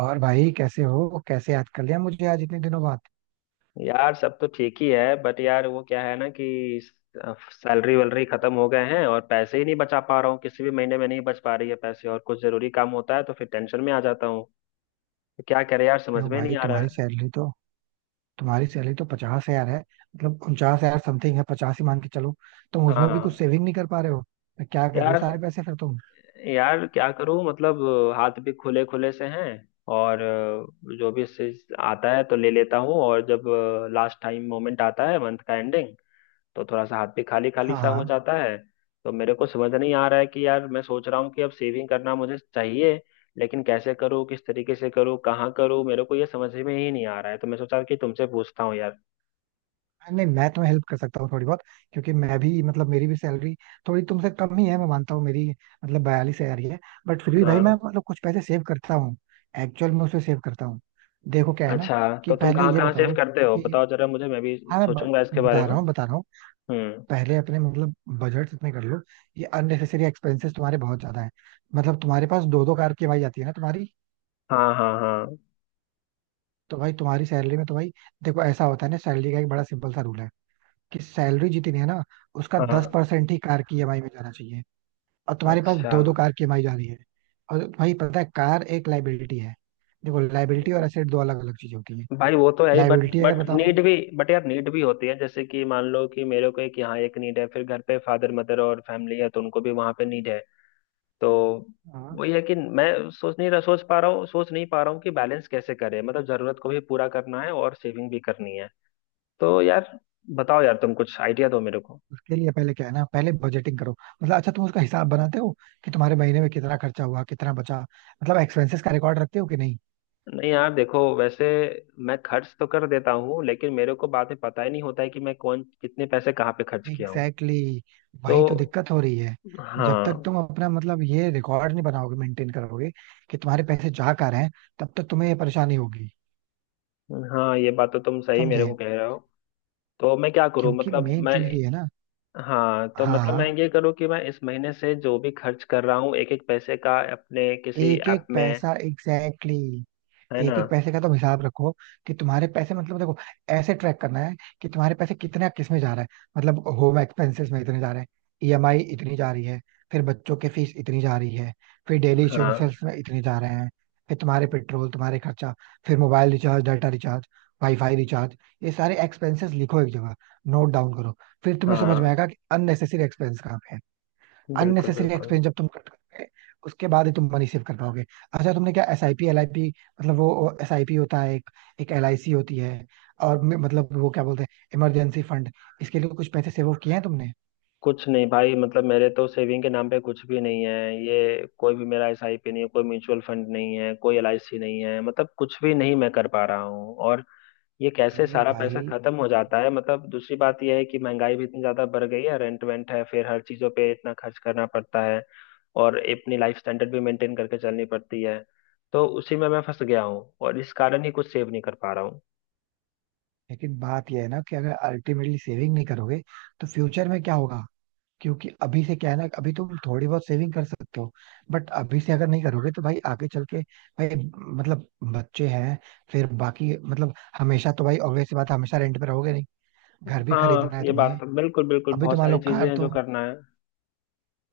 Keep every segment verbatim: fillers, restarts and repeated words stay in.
और भाई, कैसे हो? कैसे याद कर लिया मुझे आज इतने दिनों बाद? यार सब तो ठीक ही है। बट यार वो क्या है ना कि सैलरी वैलरी खत्म हो गए हैं और पैसे ही नहीं बचा पा रहा हूँ। किसी भी महीने में नहीं बच पा रही है पैसे और कुछ जरूरी काम होता है तो फिर टेंशन में आ जाता हूँ। तो क्या करे यार, समझ क्यों में नहीं भाई, आ रहा तुम्हारी है। सैलरी तो तुम्हारी सैलरी तो पचास हजार है. मतलब उनचास हजार समथिंग है, पचास ही मान के चलो. तुम उसमें भी कुछ हाँ। सेविंग नहीं कर पा रहे हो? तो क्या कर रहे हो यार सारे पैसे फिर तुम? यार क्या करूँ मतलब, हाथ भी खुले खुले से हैं और अ, जो भी चीज आता है तो ले लेता हूँ। और जब लास्ट टाइम मोमेंट आता है मंथ का एंडिंग, तो थोड़ा सा हाथ भी खाली खाली हाँ सा हो हाँ. जाता है। तो मेरे को समझ नहीं आ रहा है कि यार, मैं सोच रहा हूँ कि अब सेविंग करना मुझे चाहिए, लेकिन कैसे करूँ, किस तरीके से करूँ, कहाँ करूँ, मेरे को ये समझ में ही नहीं आ रहा है। तो मैं सोचा कि तुमसे पूछता हूँ यार। नहीं, मैं तुम्हें हेल्प कर सकता हूँ थोड़ी बहुत. क्योंकि मैं भी मतलब मेरी भी सैलरी थोड़ी तुमसे कम ही है, मैं मानता हूँ. मेरी मतलब बयालीस हजार ही है. बट फिर भी भाई मैं हाँ। मतलब कुछ पैसे सेव करता हूँ. एक्चुअल में उसे सेव करता हूँ. देखो क्या है ना, अच्छा, कि तो तुम पहले कहाँ ये कहाँ सेव बताओ करते हो कि बताओ जरा, मुझे मैं भी हाँ मैं ब- सोचूंगा इसके बारे बता में। रहा हूँ बता रहा हूँ. हम्म। पहले अपने मतलब बजट इतने कर लो. ये अननेसेसरी एक्सपेंसेस तुम्हारे बहुत ज्यादा है. मतलब तुम्हारे पास दो दो कार की भाई आती है ना तुम्हारी? हाँ हाँ हाँ तो भाई तुम्हारी सैलरी में तो भाई देखो ऐसा होता है ना, सैलरी का एक बड़ा सिंपल सा रूल है, कि सैलरी जितनी है ना उसका दस हाँ। परसेंट ही कार की ईएमआई में जाना चाहिए. और तुम्हारे पास अच्छा। दो दो कार की ईएमआई जा रही है. और भाई पता है कार एक लाइबिलिटी है. देखो लाइबिलिटी और एसेट दो अलग अलग चीजें होती है. भाई वो तो है ही, बट लाइबिलिटी अगर बट बताऊं. नीड भी, बट यार नीड भी होती है, जैसे कि मान लो कि मेरे को एक यहाँ एक नीड है, फिर घर पे फादर मदर और फैमिली है तो उनको भी वहां पे नीड है। तो हाँ. वही है कि मैं सोच नहीं रहा सोच पा रहा हूँ सोच नहीं पा रहा हूँ कि बैलेंस कैसे करें, मतलब जरूरत को भी पूरा करना है और सेविंग भी करनी है। तो यार बताओ यार, तुम कुछ आइडिया दो मेरे को। उसके लिए पहले क्या है ना, पहले बजटिंग करो मतलब अच्छा, तुम उसका हिसाब बनाते हो कि तुम्हारे महीने में कितना खर्चा हुआ कितना बचा, मतलब एक्सपेंसेस का रिकॉर्ड रखते हो कि नहीं? नहीं यार देखो वैसे, मैं खर्च तो कर देता हूँ लेकिन मेरे को बाद में पता ही नहीं होता है कि मैं कौन कितने पैसे कहाँ पे खर्च किया हूँ। एग्जैक्टली exactly, तो वही तो दिक्कत हो रही है. जब तक हाँ। तुम अपना मतलब ये रिकॉर्ड नहीं बनाओगे मेंटेन करोगे कि तुम्हारे पैसे जा कहाँ रहे हैं, तब तक तुम्हें ये परेशानी होगी. हाँ ये बात तो तुम सही मेरे समझे? को कह रहे हो। तो मैं क्या करूँ क्योंकि मतलब, मेन मैं, चीज ये है ना. हाँ तो मतलब मैं हाँ, ये करूँ कि मैं इस महीने से जो भी खर्च कर रहा हूँ एक एक पैसे का अपने किसी एक एक ऐप में, पैसा एग्जैक्टली exactly, है ना। एक एक पैसे का तुम हिसाब रखो कि तुम्हारे पैसे मतलब देखो ऐसे ट्रैक करना है कि तुम्हारे पैसे कितने किस में जा रहा है. मतलब होम एक्सपेंसेस में इतने जा रहे हैं, ईएमआई इतनी जा रही है, फिर बच्चों के फीस इतनी जा रही है, फिर डेली हाँ इश्यूएंसेस में इतने जा रहे हैं, फिर तुम्हारे पेट्रोल तुम्हारे खर्चा, फिर mobile recharge data recharge WiFi recharge, ये सारे एक्सपेंसेस लिखो एक जगह, नोट डाउन करो. फिर तुम्हें समझ में हाँ। आएगा कि अननेसेसरी एक्सपेंस कहाँ पे है. बिल्कुल अननेसेसरी बिल्कुल। एक्सपेंस जब तुम कट करोगे उसके बाद ही तुम मनी सेव कर पाओगे. अच्छा तुमने क्या S I P L I P, मतलब वो एस आई पी होता है एक, एक एल आई सी होती है, और मे- मतलब वो क्या बोलते हैं, इमरजेंसी फंड, इसके लिए कुछ पैसे सेव किए हैं तुमने? कुछ नहीं भाई, मतलब मेरे तो सेविंग के नाम पे कुछ भी नहीं है। ये कोई भी मेरा एसआईपी नहीं है, कोई म्यूचुअल फंड नहीं है, कोई एलआईसी नहीं है, मतलब कुछ भी नहीं मैं कर पा रहा हूँ। और ये कैसे अरे सारा भाई. पैसा खत्म हो जाता है, मतलब दूसरी बात यह है कि महंगाई भी इतनी ज्यादा बढ़ गई है, रेंट वेंट है, फिर हर चीजों पे इतना खर्च करना पड़ता है और अपनी लाइफ स्टैंडर्ड भी मेंटेन करके चलनी पड़ती है। तो उसी में मैं फंस गया हूँ और इस कारण ही कुछ सेव नहीं कर पा रहा हूँ। लेकिन बात यह है ना कि अगर अल्टीमेटली सेविंग नहीं करोगे तो फ्यूचर में क्या होगा? क्योंकि अभी से क्या है ना, अभी तुम थोड़ी बहुत सेविंग कर सकते हो. बट अभी से अगर नहीं करोगे तो भाई आगे चल के भाई मतलब बच्चे हैं, फिर बाकी मतलब हमेशा, तो भाई ऑब्वियस बात है, हमेशा रेंट पे रहोगे नहीं, घर भी हाँ खरीदना है ये बात तुम्हें. तो बिल्कुल बिल्कुल, अभी तो बहुत मान सारी लो चीजें कार हैं जो तो करना है।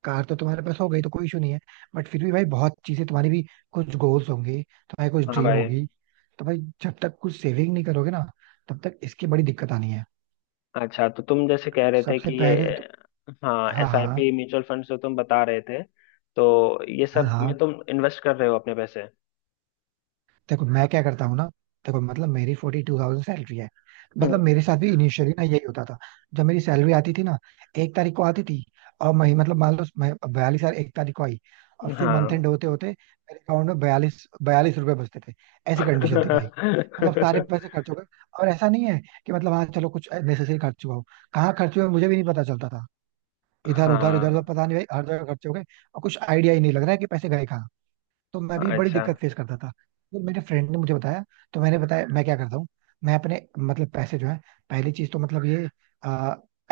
कार तो तुम्हारे पास हो गई तो कोई इशू नहीं है. बट फिर भी भाई बहुत चीजें तुम्हारी भी, कुछ गोल्स होंगे, तुम्हारी कुछ हाँ ड्रीम भाई। होगी. तो भाई जब तक कुछ सेविंग नहीं करोगे ना तब तक इसकी बड़ी दिक्कत आनी है. अच्छा तो तुम जैसे कह रहे थे सबसे कि ये, पहले तो. हाँ हाँ एस आई हाँ पी, म्यूचुअल फंड जो तुम बता रहे थे, तो ये हाँ सब हाँ. में तुम इन्वेस्ट कर रहे हो अपने पैसे। देखो मैं क्या करता हूँ ना. देखो मतलब मेरी फोर्टी टू थाउजेंड सैलरी है. मतलब हम्म। मेरे साथ भी इनिशियली ना यही होता था. जब मेरी सैलरी आती थी ना, एक तारीख को आती थी, और मही मतलब मान लो मैं बयालीस हजार एक तारीख को आई. और फिर मंथ हाँ एंड होते होते मेरे अकाउंट में बयालीस बयालीस रुपए बचते थे. ऐसी कंडीशन थी भाई. मतलब सारे पैसे खर्च हो गए. और ऐसा नहीं है कि मतलब हाँ चलो कुछ नेसेसरी खर्च हुआ हो. कहाँ खर्च हुए मुझे भी नहीं पता चलता था. इधर उधर इधर उधर हाँ। पता नहीं भाई हर जगह खर्च हो गए, और कुछ आइडिया ही नहीं लग रहा है कि पैसे गए. तो मैं भी बड़ी अच्छा। दिक्कत फेस करता था. तो मेरे फ्रेंड ने मुझे बताया, तो मैंने बताया मैं क्या करता हूँ. मैं अपने मतलब पैसे जो है, पहली चीज तो मतलब ये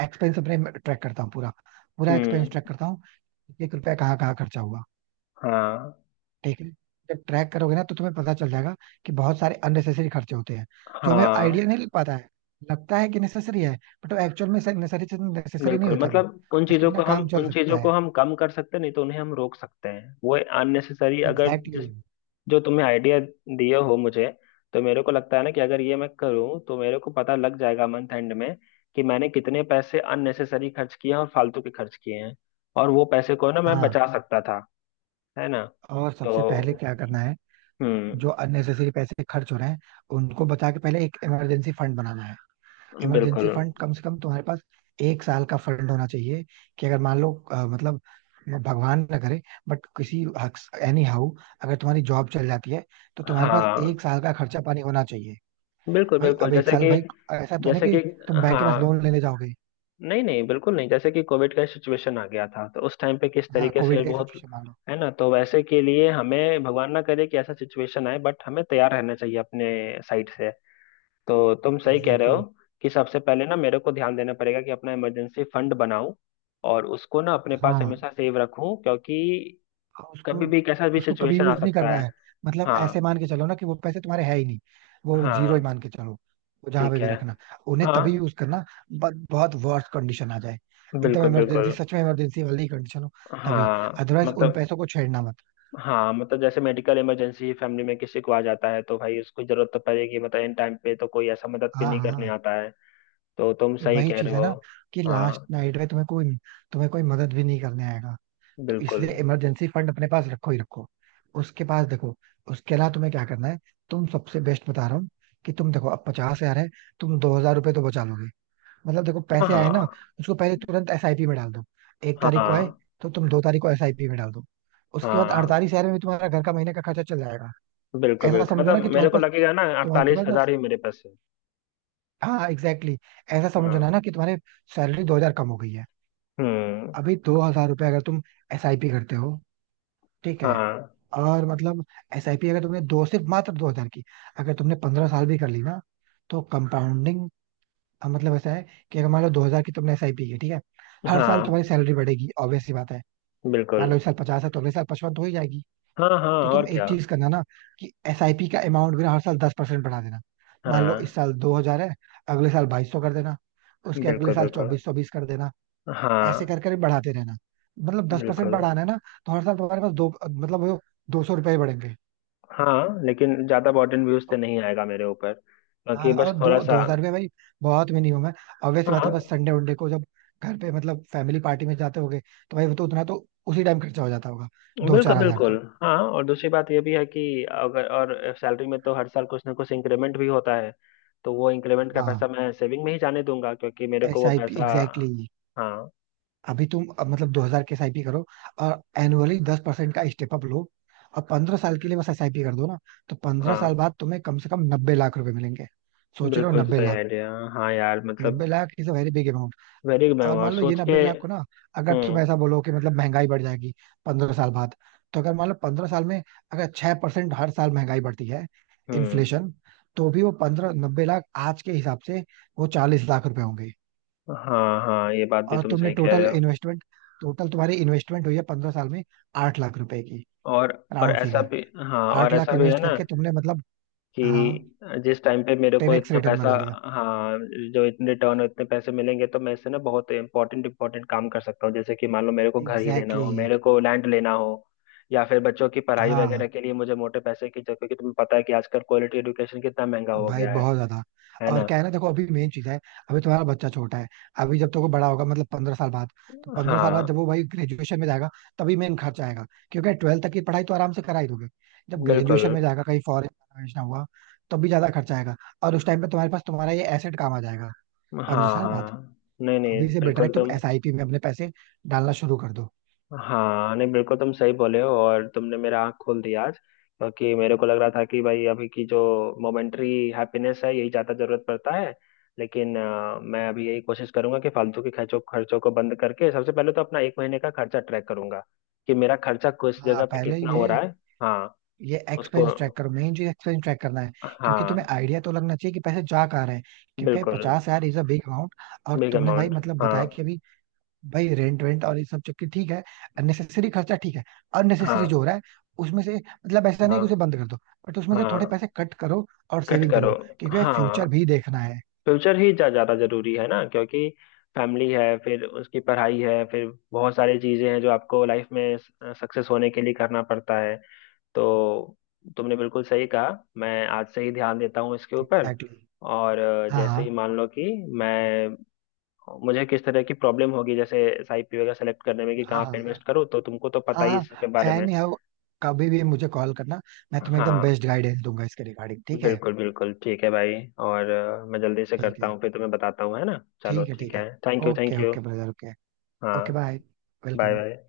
एक्सपेंस अपने ट्रैक करता हूँ पूरा, पूरा एक्सपेंस हम्म। ट्रैक करता हूँ. एक रुपया कहाँ कहाँ खर्चा हुआ, हाँ ठीक है. जब ट्रैक करोगे ना तो तुम्हें पता चल जाएगा कि बहुत सारे अननेसेसरी खर्चे होते हैं जो हमें हाँ। आइडिया नहीं लग पाता है, लगता है कि नेसेसरी है, बट वो एक्चुअल में नेसेसरी नेसेसरी नहीं बिल्कुल, होता वो, मतलब उन उसके चीजों बिना को हम काम चल उन सकता चीजों को है. हम कम कर सकते हैं, नहीं तो उन्हें हम रोक सकते हैं, वो अननेसेसरी अगर एग्जैक्टली जिस, exactly. जो तुमने आइडिया दिए हो मुझे। तो मेरे को लगता है ना कि अगर ये मैं करूँ तो मेरे को पता लग जाएगा मंथ एंड में कि मैंने कितने पैसे अननेसेसरी खर्च किए हैं और फालतू के खर्च किए हैं, और वो पैसे को ना मैं हाँ, बचा सकता था, है ना। और सबसे पहले तो क्या करना है, हम्म। जो अननेसेसरी पैसे खर्च हो रहे हैं उनको बचा के पहले एक इमरजेंसी फंड बनाना है. इमरजेंसी बिल्कुल। फंड कम से कम तुम्हारे पास एक साल का फंड होना चाहिए. कि अगर मान लो अ, मतलब भगवान ना करे बट किसी, एनी हाउ, अगर तुम्हारी जॉब चल जाती है तो तुम्हारे पास हाँ एक साल का खर्चा पानी होना चाहिए. बिल्कुल भाई बिल्कुल अब एक जैसे साल कि, भाई ऐसा तो है ना जैसे कि, कि तुम बैंक के पास हाँ लोन लेने जाओगे. नहीं नहीं बिल्कुल नहीं, जैसे कि कोविड का सिचुएशन आ गया था तो उस टाइम पे किस हाँ, तरीके से, कोविड का बहुत, सिचुएशन मान लो. है ना। तो वैसे के लिए हमें, भगवान ना करे कि ऐसा सिचुएशन आए, बट हमें तैयार रहना चाहिए अपने साइड से। तो तुम सही कह रहे एग्जैक्टली हो exactly. कि सबसे पहले ना मेरे को ध्यान देना पड़ेगा कि अपना इमरजेंसी फंड बनाऊं और उसको ना अपने पास हाँ, हमेशा सेव रखूं क्योंकि और कभी उसको भी कैसा भी उसको कभी सिचुएशन आ यूज नहीं सकता करना है। है. मतलब ऐसे हाँ मान के चलो ना कि वो पैसे तुम्हारे है ही नहीं. वो जीरो ही हाँ। मान के चलो. वो जहां पे ठीक भी है। रखना उन्हें हाँ। तभी यूज करना, बट बहुत वर्स्ट कंडीशन आ जाए, एकदम बिल्कुल इमरजेंसी, बिल्कुल। सच में इमरजेंसी वाली कंडीशन हो तभी, हाँ अदरवाइज उन मतलब, पैसों को छेड़ना मत. हाँ मतलब जैसे मेडिकल इमरजेंसी फैमिली में किसी को आ जाता है तो भाई उसको जरूरत तो पड़ेगी, मतलब इन टाइम पे तो कोई ऐसा मदद भी हाँ नहीं करने हाँ. आता है। तो तुम ये सही वही कह चीज रहे है हो। ना कि लास्ट हाँ। नाइट में तुम्हें कोई तुम्हें कोई मदद भी नहीं करने आएगा. तो बिल्कुल। इसलिए इमरजेंसी फंड अपने पास रखो ही रखो. उसके पास देखो, उसके अलावा तुम्हें क्या करना है, तुम सबसे बेस्ट बता रहा हूँ. कि तुम देखो अब पचास हजार है, तुम दो हजार रुपये तो बचा लोगे. मतलब देखो हाँ पैसे आए ना हाँ। उसको पहले तुरंत एसआईपी में डाल दो. एक तारीख को आए हाँ तो तुम दो तारीख को एसआईपी में डाल दो. उसके बाद हाँ। अड़तालीस हजार में तुम्हारा घर का महीने का खर्चा चल जाएगा. बिल्कुल ऐसा बिल्कुल, समझो ना कि मतलब मेरे तुम्हारे को पास, लगेगा ना तुम्हारे अड़तालीस पास ना, हजार ही मेरे पास है। हाँ एग्जैक्टली exactly, ऐसा समझो ना हाँ। ना कि तुम्हारी सैलरी दो हजार कम हो गई है. हम्म। अभी दो हजार रुपये अगर तुम एसआईपी करते हो, ठीक है, हाँ। और मतलब एसआईपी अगर तुमने दो सिर्फ मात्र दो हजार की, अगर तुमने पंद्रह साल भी कर ली ना तो कंपाउंडिंग, मतलब ऐसा है कि अगर मान लो दो हजार की तुमने एसआईपी की, ठीक है. हर साल हाँ। तुम्हारी सैलरी बढ़ेगी ऑब्वियस सी बात है. बिल्कुल। मान लो इस साल पचास है तो अगले साल पचपन तो हो ही जाएगी. हाँ हाँ तो तुम और क्या। एक चीज करना ना कि एसआईपी का अमाउंट भी ना हर साल दस परसेंट बढ़ा देना. मान लो इस हाँ। साल दो हजार है, अगले साल बाईस सौ कर देना, उसके अगले बिल्कुल साल बिल्कुल। चौबीस सौ बीस कर देना. ऐसे हाँ। कर कर बढ़ाते रहना, मतलब दस परसेंट बिल्कुल। बढ़ाना है ना. तो हर साल तुम्हारे पास दो मतलब वो दो सौ रुपये बढ़ेंगे. हाँ लेकिन ज्यादा बर्डन व्यूज से नहीं आएगा मेरे ऊपर, क्योंकि हाँ, बस और थोड़ा दो दो सा। हजार में भाई बहुत मिनिमम है. ऑब्वियस बात है, बस हाँ। संडे वनडे को जब घर पे मतलब फैमिली पार्टी में जाते होगे तो भाई वो तो उतना तो उसी टाइम खर्चा हो जाता होगा, दो बिल्कुल चार हजार बिल्कुल। तक. हाँ और दूसरी बात ये भी है कि अगर और सैलरी में तो हर साल कुछ ना कुछ इंक्रीमेंट भी होता है, तो वो इंक्रीमेंट का पैसा हाँ मैं सेविंग में ही जाने दूंगा, क्योंकि मेरे को एस वो आई पी पैसा, एग्जैक्टली. हाँ। अभी तुम अब मतलब दो हजार के एस आई पी करो, और एनुअली दस परसेंट का स्टेप अप लो, और पंद्रह साल के लिए बस एस आई पी कर दो ना. तो पंद्रह हाँ। साल बाद तुम्हें कम से कम नब्बे लाख रुपए मिलेंगे. सोच रहे हो, बिल्कुल नब्बे सही लाख आइडिया। हाँ यार मतलब, नब्बे lakh is a very big. Very, मैं और और मान लो ये सोच के, नब्बे लाख को ना, अगर तुम हम्म। ऐसा बोलो कि मतलब महंगाई बढ़ जाएगी पंद्रह साल बाद, तो अगर मान लो पंद्रह साल में अगर छह परसेंट हर साल महंगाई बढ़ती है हम्म। इन्फ्लेशन, तो भी वो पंद्रह नब्बे लाख आज के हिसाब से वो चालीस लाख रुपए होंगे. हाँ हाँ ये बात भी और तुम तुमने सही कह रहे टोटल हो। इन्वेस्टमेंट टोटल तुम्हारी इन्वेस्टमेंट हुई है पंद्रह साल में आठ लाख रुपए की, और और राउंड ऐसा फिगर. भी, हाँ आठ और लाख ऐसा भी है इन्वेस्ट ना करके तुमने मतलब हाँ कि, जिस टाइम पे मेरे टेन को एक्स इतना रिटर्न पैसा, बना लिया. हाँ, जो इतने रिटर्न और इतने पैसे मिलेंगे तो मैं इससे ना बहुत इंपॉर्टेंट इंपॉर्टेंट काम कर सकता हूँ, जैसे कि मान लो मेरे को घर ही लेना एग्जैक्टली हो, exactly, मेरे को लैंड लेना हो, या फिर बच्चों की पढ़ाई हाँ वगैरह के लिए मुझे मोटे पैसे की जरूरत, क्योंकि तुम्हें पता है कि आजकल क्वालिटी एडुकेशन कितना महंगा हो भाई गया है। बहुत ज्यादा. है और ना। क्या है ना देखो, अभी मेन चीज है, अभी तुम्हारा बच्चा छोटा है. अभी जब तक वो बड़ा होगा मतलब पंद्रह साल बाद, तो पंद्रह साल बाद जब हाँ। वो भाई ग्रेजुएशन में जाएगा तभी मेन खर्च आएगा, क्योंकि ट्वेल्थ तक की पढ़ाई तो आराम से करा ही दोगे. जब बिल्कुल। ग्रेजुएशन में जाएगा, कहीं फॉरेन ना हुआ, तब भी ज्यादा खर्च आएगा. और उस टाइम पे तुम्हारे पास तुम्हारा ये एसेट काम आ जाएगा, पंद्रह हाँ साल बाद. हाँ। नहीं नहीं अभी से बेटर है बिल्कुल कि तुम तुम, एसआईपी में अपने पैसे डालना शुरू कर दो. हाँ नहीं बिल्कुल तुम सही बोले हो और तुमने मेरा आँख खोल दिया आज, क्योंकि मेरे को लग रहा था कि भाई अभी की जो मोमेंट्री हैप्पीनेस है यही ज़्यादा जरूरत पड़ता है। लेकिन अ, मैं अभी यही कोशिश करूंगा कि फालतू के खर्चों खर्चों को बंद करके सबसे पहले तो अपना एक महीने का खर्चा ट्रैक करूंगा कि मेरा खर्चा किस हाँ जगह पे पहले कितना हो ये रहा है। हाँ। ये उसको, एक्सपेंस ट्रैक करो, मेन चीज एक्सपेंस ट्रैक करना है. क्योंकि तुम्हें हाँ। आइडिया तो लगना चाहिए कि पैसे जा कहाँ रहे हैं. क्योंकि बिल्कुल। पचास हजार इज अ बिग अमाउंट. और बिग तुमने भाई अमाउंट। मतलब हाँ। बताया कि अभी भाई रेंट वेंट और ये सब चक्की, ठीक है, अननेसेसरी खर्चा ठीक है, अननेसेसरी जो हाँ। हो रहा है उसमें से मतलब ऐसा नहीं हाँ। कि उसे बंद कर दो, बट उसमें से थोड़े हाँ पैसे कट करो और कट सेविंग करो। करो, क्योंकि हाँ। फ्यूचर भी देखना है. फ्यूचर ही जा ज्यादा जरूरी है ना, क्योंकि फैमिली है, फिर उसकी पढ़ाई है, फिर बहुत सारी चीजें हैं जो आपको लाइफ में सक्सेस होने के लिए करना पड़ता है। तो तुमने बिल्कुल सही कहा, मैं आज से ही ध्यान देता हूँ इसके ऊपर। Exactly exactly. और अ, जैसे ही हाँ मान लो कि मैं, मुझे किस तरह की प्रॉब्लम होगी जैसे एसआईपी वगैरह सेलेक्ट करने में कि हाँ कहाँ पे हाँ इन्वेस्ट करूँ, तो तुमको तो पता ही इसके हाँ, बारे में। एनी हाउ, कभी भी मुझे कॉल करना, मैं तुम्हें एकदम हाँ। बेस्ट गाइडेंस दूंगा इसके रिगार्डिंग, ठीक है. बिल्कुल बिल्कुल ठीक है भाई। और अ, मैं जल्दी से ठीक करता है हूँ फिर तुम्हें बताता हूँ, है ना। चलो ठीक है ठीक ठीक है, है. Thank you thank okay you. Okay brother okay. हाँ। Okay bye. Bye welcome. Bye.